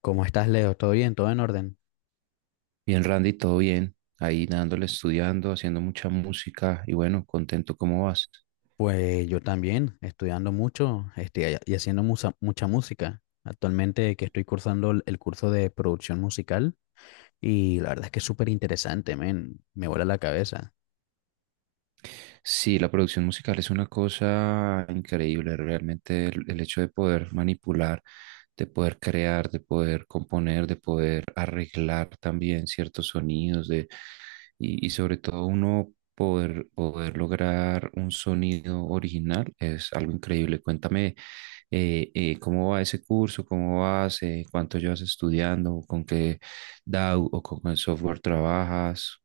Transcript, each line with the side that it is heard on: left: ¿Cómo estás, Leo? ¿Todo bien? ¿Todo en orden?
right: Bien, Randy, todo bien. Ahí dándole, estudiando, haciendo mucha música y bueno, contento, ¿cómo vas?
left: Pues yo también, estudiando mucho, y haciendo mucha música. Actualmente que estoy cursando el curso de producción musical y la verdad es que es súper interesante, men, me vuela la cabeza.
right: Sí, la producción musical es una cosa increíble, realmente el hecho de poder manipular, de poder crear, de poder componer, de poder arreglar también ciertos sonidos, de. Y sobre todo uno poder lograr un sonido original es algo increíble. Cuéntame, cómo va ese curso, cómo vas, cuánto llevas estudiando, con qué DAW o con qué software trabajas.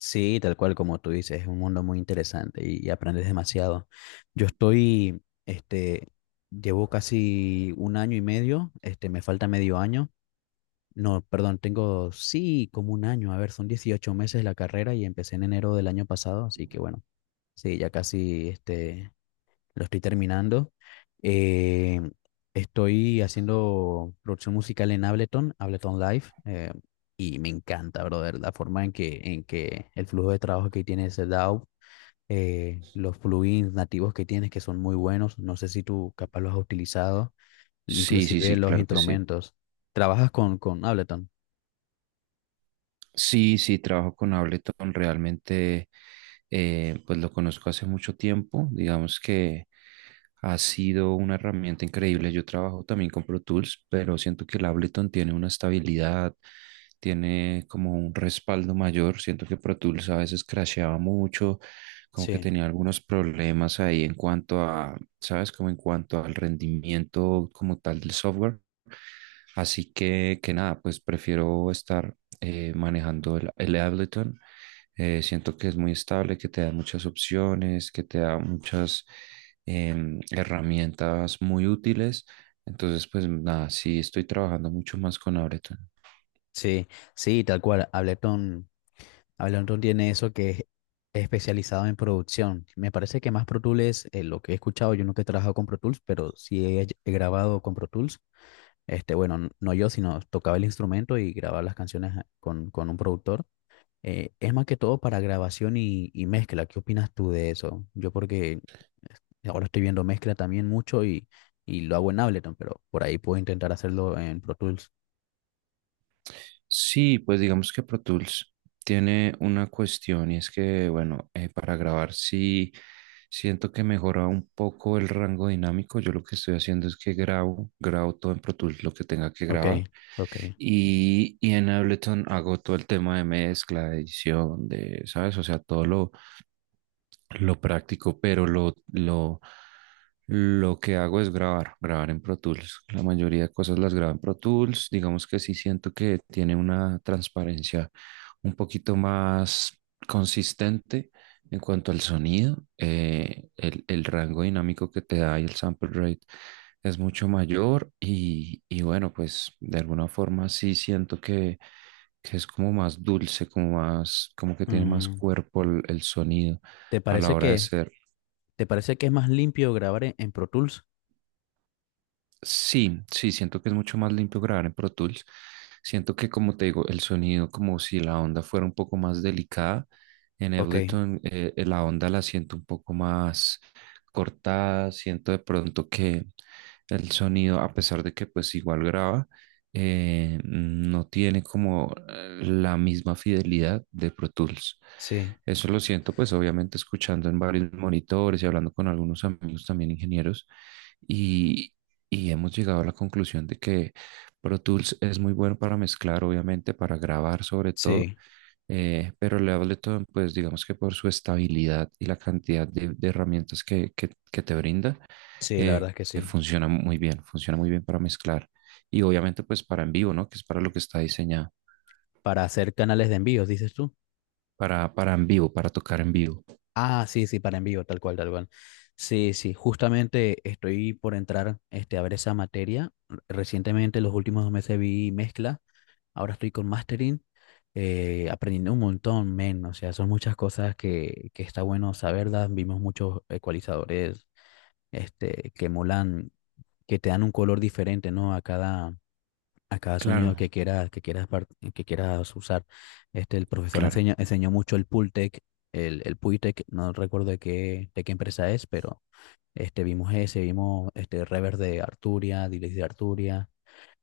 left: Sí, tal cual como tú dices, es un mundo muy interesante y aprendes demasiado. Yo estoy, llevo casi un año y medio, me falta medio año. No, perdón, tengo sí como un año. A ver, son 18 meses la carrera y empecé en enero del año pasado, así que bueno, sí, ya casi lo estoy terminando. Eh, Estoy haciendo producción musical en Ableton, Ableton Live, y me encanta, brother, la forma en que el flujo de trabajo que tiene ese DAW, los plugins nativos que tienes que son muy buenos. No sé si tú capaz los has utilizado,
right: Sí, sí,
left: inclusive
right: sí,
left: los
right: claro que sí.
left: instrumentos. ¿Trabajas con Ableton?
right: Sí, sí, trabajo con Ableton. Realmente, pues lo conozco hace mucho tiempo. Digamos que ha sido una herramienta increíble. Yo trabajo también con Pro Tools, pero siento que el Ableton tiene una estabilidad, tiene como un respaldo mayor. Siento que Pro Tools a veces crasheaba mucho, como que
left: Sí.
right: tenía algunos problemas ahí en cuanto a, ¿sabes? Como en cuanto al rendimiento como tal del software. Así que nada, pues prefiero estar manejando el Ableton. Siento que es muy estable, que te da muchas opciones, que te da muchas herramientas muy útiles. Entonces, pues nada, sí estoy trabajando mucho más con Ableton.
left: Sí, sí, tal cual. Ableton, Ableton tiene eso que es especializado en producción. Me parece que más Pro Tools, es lo que he escuchado, yo nunca he trabajado con Pro Tools, pero sí he grabado con Pro Tools. Bueno, no yo, sino tocaba el instrumento y grababa las canciones con un productor. Es más que todo para grabación y mezcla. ¿Qué opinas tú de eso? Yo porque ahora estoy viendo mezcla también mucho y lo hago en Ableton, pero por ahí puedo intentar hacerlo en Pro Tools.
right: Sí, pues digamos que Pro Tools tiene una cuestión y es que, bueno, para grabar sí siento que mejora un poco el rango dinámico. Yo lo que estoy haciendo es que grabo todo en Pro Tools lo que tenga que
left: Ok,
right: grabar
left: ok.
right: y en Ableton hago todo el tema de mezcla, de edición, de, ¿sabes? O sea, lo práctico, pero lo que hago es grabar en Pro Tools. La mayoría de cosas las grabo en Pro Tools. Digamos que sí siento que tiene una transparencia un poquito más consistente en cuanto al sonido. El rango dinámico que te da y el sample rate es mucho mayor y bueno, pues de alguna forma sí siento que es como más dulce, como más, como que tiene más
left: Mm.
right: cuerpo el sonido
left: ¿Te
right: a la
left: parece
right: hora de
left: que,
right: ser.
left: ¿te parece que es más limpio grabar en Pro Tools?
right: Sí, sí, siento que es mucho más limpio grabar en Pro Tools. Siento que, como te digo, el sonido, como si la onda fuera un poco más delicada. En
left: Ok,
right: Ableton, la onda la siento un poco más cortada. Siento de pronto que el sonido, a pesar de que pues igual graba, no tiene como la misma fidelidad de Pro Tools.
left: sí,
right: Eso lo siento, pues obviamente escuchando en varios monitores y hablando con algunos amigos también ingenieros y hemos llegado a la conclusión de que Pro Tools es muy bueno para mezclar, obviamente, para grabar sobre todo,
left: sí,
right: pero el Ableton, pues digamos que por su estabilidad y la cantidad de herramientas que, que te brinda,
left: sí, la
right: eh,
left: verdad es que sí.
right: funciona muy bien para mezclar y obviamente pues para en vivo, ¿no? Que es para lo que está diseñado,
left: Para hacer canales de envíos, dices tú.
right: para en vivo, para tocar en vivo.
left: Ah, sí, sí, para envío, tal cual, tal cual. Sí, sí, justamente estoy por entrar a ver esa materia. Recientemente, los últimos dos meses vi mezcla, ahora estoy con mastering, aprendiendo un montón, men, o sea, son muchas cosas que está bueno saberlas. Vimos muchos ecualizadores, que molan, que te dan un color diferente, ¿no? A cada sonido
right: Claro,
left: que quieras, que quieras usar. El profesor
right: claro,
left: enseñó mucho el Pultec, el Puitec, no recuerdo de qué empresa es, pero vimos ese, vimos este reverb de Arturia, delay de Arturia,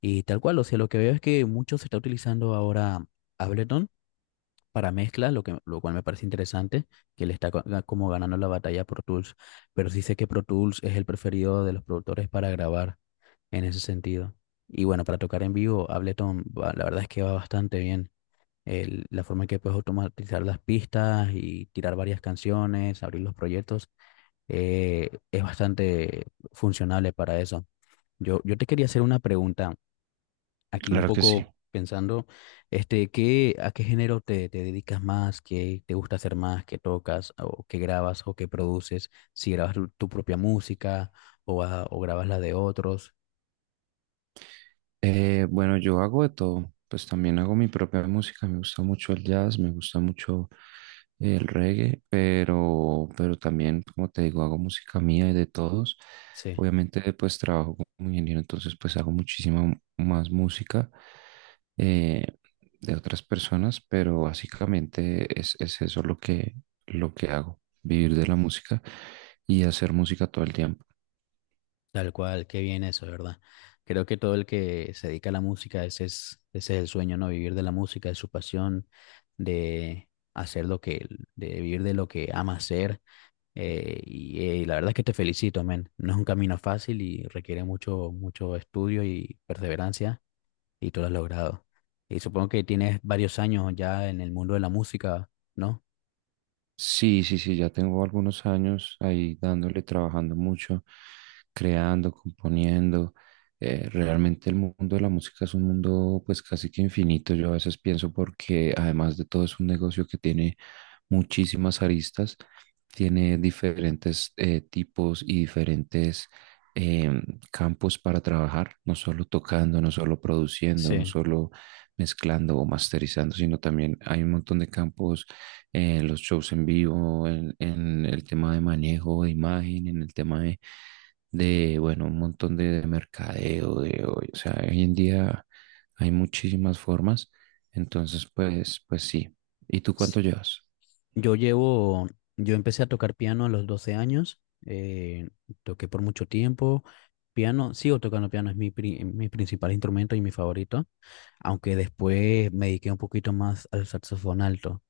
left: y tal cual. O sea, lo que veo es que mucho se está utilizando ahora Ableton para mezcla, lo cual me parece interesante, que le está como ganando la batalla a Pro Tools, pero sí sé que Pro Tools es el preferido de los productores para grabar en ese sentido. Y bueno, para tocar en vivo, Ableton, la verdad es que va bastante bien. La forma en que puedes automatizar las pistas y tirar varias canciones, abrir los proyectos, es bastante funcionable para eso. Yo te quería hacer una pregunta aquí un
right: claro que sí.
left: poco pensando, ¿qué, a qué género te dedicas más? ¿Qué te gusta hacer más? ¿Qué tocas? ¿O qué grabas? ¿O qué produces? Si grabas tu propia música o grabas la de otros.
right: Bueno, yo hago de todo, pues también hago mi propia música, me gusta mucho el jazz, me gusta mucho el reggae, pero también, como te digo, hago música mía y de todos.
left: Sí.
right: Obviamente, pues trabajo como ingeniero, entonces pues hago muchísima más música, eh, de otras personas, pero básicamente es eso lo que hago, vivir de la música y hacer música todo el tiempo.
left: Tal cual, qué bien eso, ¿de verdad? Creo que todo el que se dedica a la música, ese es el sueño, ¿no? Vivir de la música, de su pasión, de hacer de vivir de lo que ama hacer. Y la verdad es que te felicito, men. No es un camino fácil y requiere mucho, mucho estudio y perseverancia, y tú lo has logrado. Y supongo que tienes varios años ya en el mundo de la música, ¿no?
right: Sí, sí, sí, ya tengo algunos años ahí dándole, trabajando mucho, creando, componiendo. Realmente el mundo de la música es un mundo pues casi que infinito. Yo a veces pienso porque además de todo es un negocio que tiene muchísimas aristas, tiene diferentes tipos y diferentes em, campos para trabajar, no solo tocando, no solo produciendo, no
left: Sí.
right: solo mezclando o masterizando, sino también hay un montón de campos, los shows en vivo, en el tema de manejo de imagen, en el tema de, bueno, un montón de mercadeo, de hoy. O sea, hoy en día hay muchísimas formas. Entonces, pues, pues sí. ¿Y tú cuánto llevas?
left: Yo llevo, yo empecé a tocar piano a los 12 años, eh, toqué por mucho tiempo, piano, sigo tocando piano, es mi principal instrumento y mi favorito, aunque después me dediqué un poquito más al saxofón alto.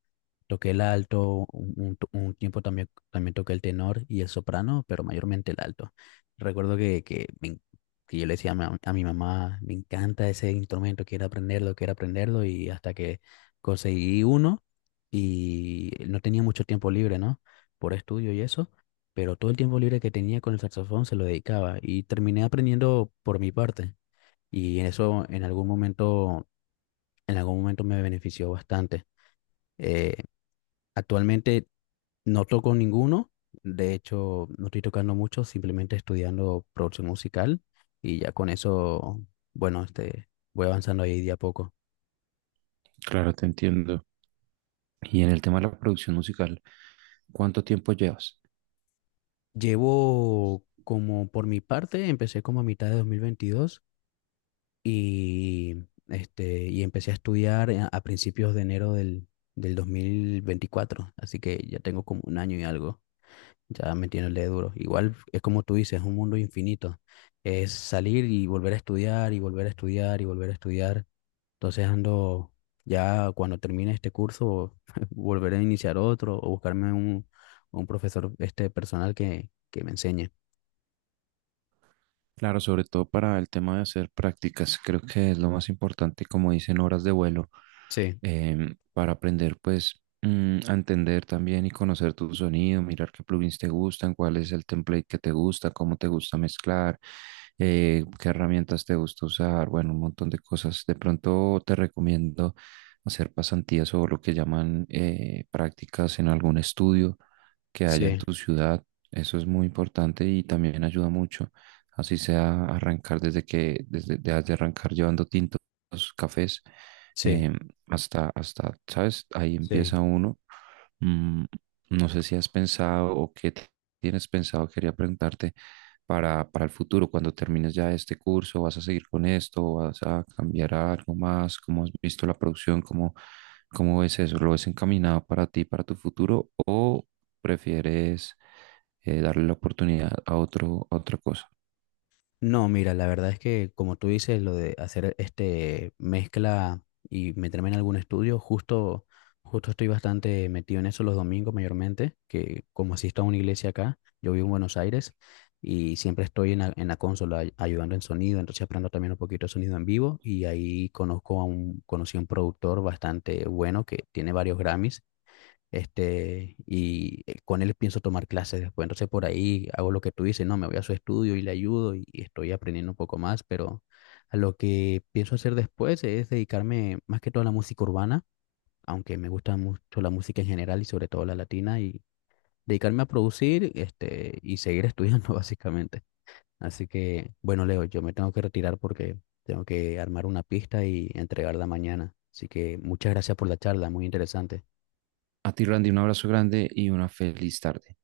left: Toqué el alto, un un tiempo también, también toqué el tenor y el soprano, pero mayormente el alto. Recuerdo que yo le decía a mi mamá, me encanta ese instrumento, quiero aprenderlo, y hasta que conseguí uno y no tenía mucho tiempo libre, ¿no? Por estudio y eso, pero todo el tiempo libre que tenía con el saxofón se lo dedicaba y terminé aprendiendo por mi parte. Y eso en algún momento me benefició bastante. Eh, Actualmente no toco ninguno, de hecho no estoy tocando mucho, simplemente estudiando producción musical y ya con eso, bueno, voy avanzando ahí de a poco.
right: Claro, te entiendo. Y en el tema de la producción musical, ¿cuánto tiempo llevas?
left: Llevo como por mi parte, empecé como a mitad de 2022 y, y empecé a estudiar a principios de enero del 2024, así que ya tengo como un año y algo. Ya metiéndole duro. Igual es como tú dices, es un mundo infinito. Es salir y volver a estudiar y volver a estudiar y volver a estudiar. Entonces ando, ya cuando termine este curso, volveré a iniciar otro o buscarme un profesor este personal que me enseñe.
right: Claro, sobre todo para el tema de hacer prácticas, creo que es lo más importante, como dicen, horas de vuelo.
left: Sí,
right: Para aprender pues, a entender también y conocer tu sonido, mirar qué plugins te gustan, cuál es el template que te gusta, cómo te gusta mezclar, qué herramientas te gusta usar, bueno, un montón de cosas. De pronto te recomiendo hacer pasantías o lo que llaman, prácticas en algún estudio que haya en
left: sí,
right: tu ciudad. Eso es muy importante y también ayuda mucho. Así sea arrancar desde que, desde, de arrancar llevando tintos, cafés,
left: sí,
right: em, hasta, hasta, ¿sabes? Ahí
left: sí.
right: empieza uno. Mm, no sé si has pensado o qué tienes pensado, quería preguntarte para el futuro, cuando termines ya este curso, ¿vas a seguir con esto? ¿O vas a cambiar a algo más? ¿Cómo has visto la producción? ¿Cómo, cómo ves eso? ¿Lo ves encaminado para ti, para tu futuro? ¿O prefieres, darle la oportunidad a otro, a otra cosa?
left: No, mira, la verdad es que como tú dices, lo de hacer este mezcla y meterme en algún estudio, justo estoy bastante metido en eso los domingos mayormente, que como asisto a una iglesia acá, yo vivo en Buenos Aires y siempre estoy en la consola ayudando en sonido, entonces aprendo también un poquito de sonido en vivo y ahí conocí a un productor bastante bueno que tiene varios Grammys, con él pienso tomar clases después. Entonces por ahí hago lo que tú dices, no, me voy a su estudio y le ayudo y estoy aprendiendo un poco más, pero a lo que pienso hacer después es dedicarme más que todo a la música urbana, aunque me gusta mucho la música en general y sobre todo la latina, y dedicarme a producir, y seguir estudiando básicamente. Así que, bueno, Leo, yo me tengo que retirar porque tengo que armar una pista y entregarla mañana. Así que muchas gracias por la charla, muy interesante.
right: A ti, Randy, un abrazo grande y una feliz tarde.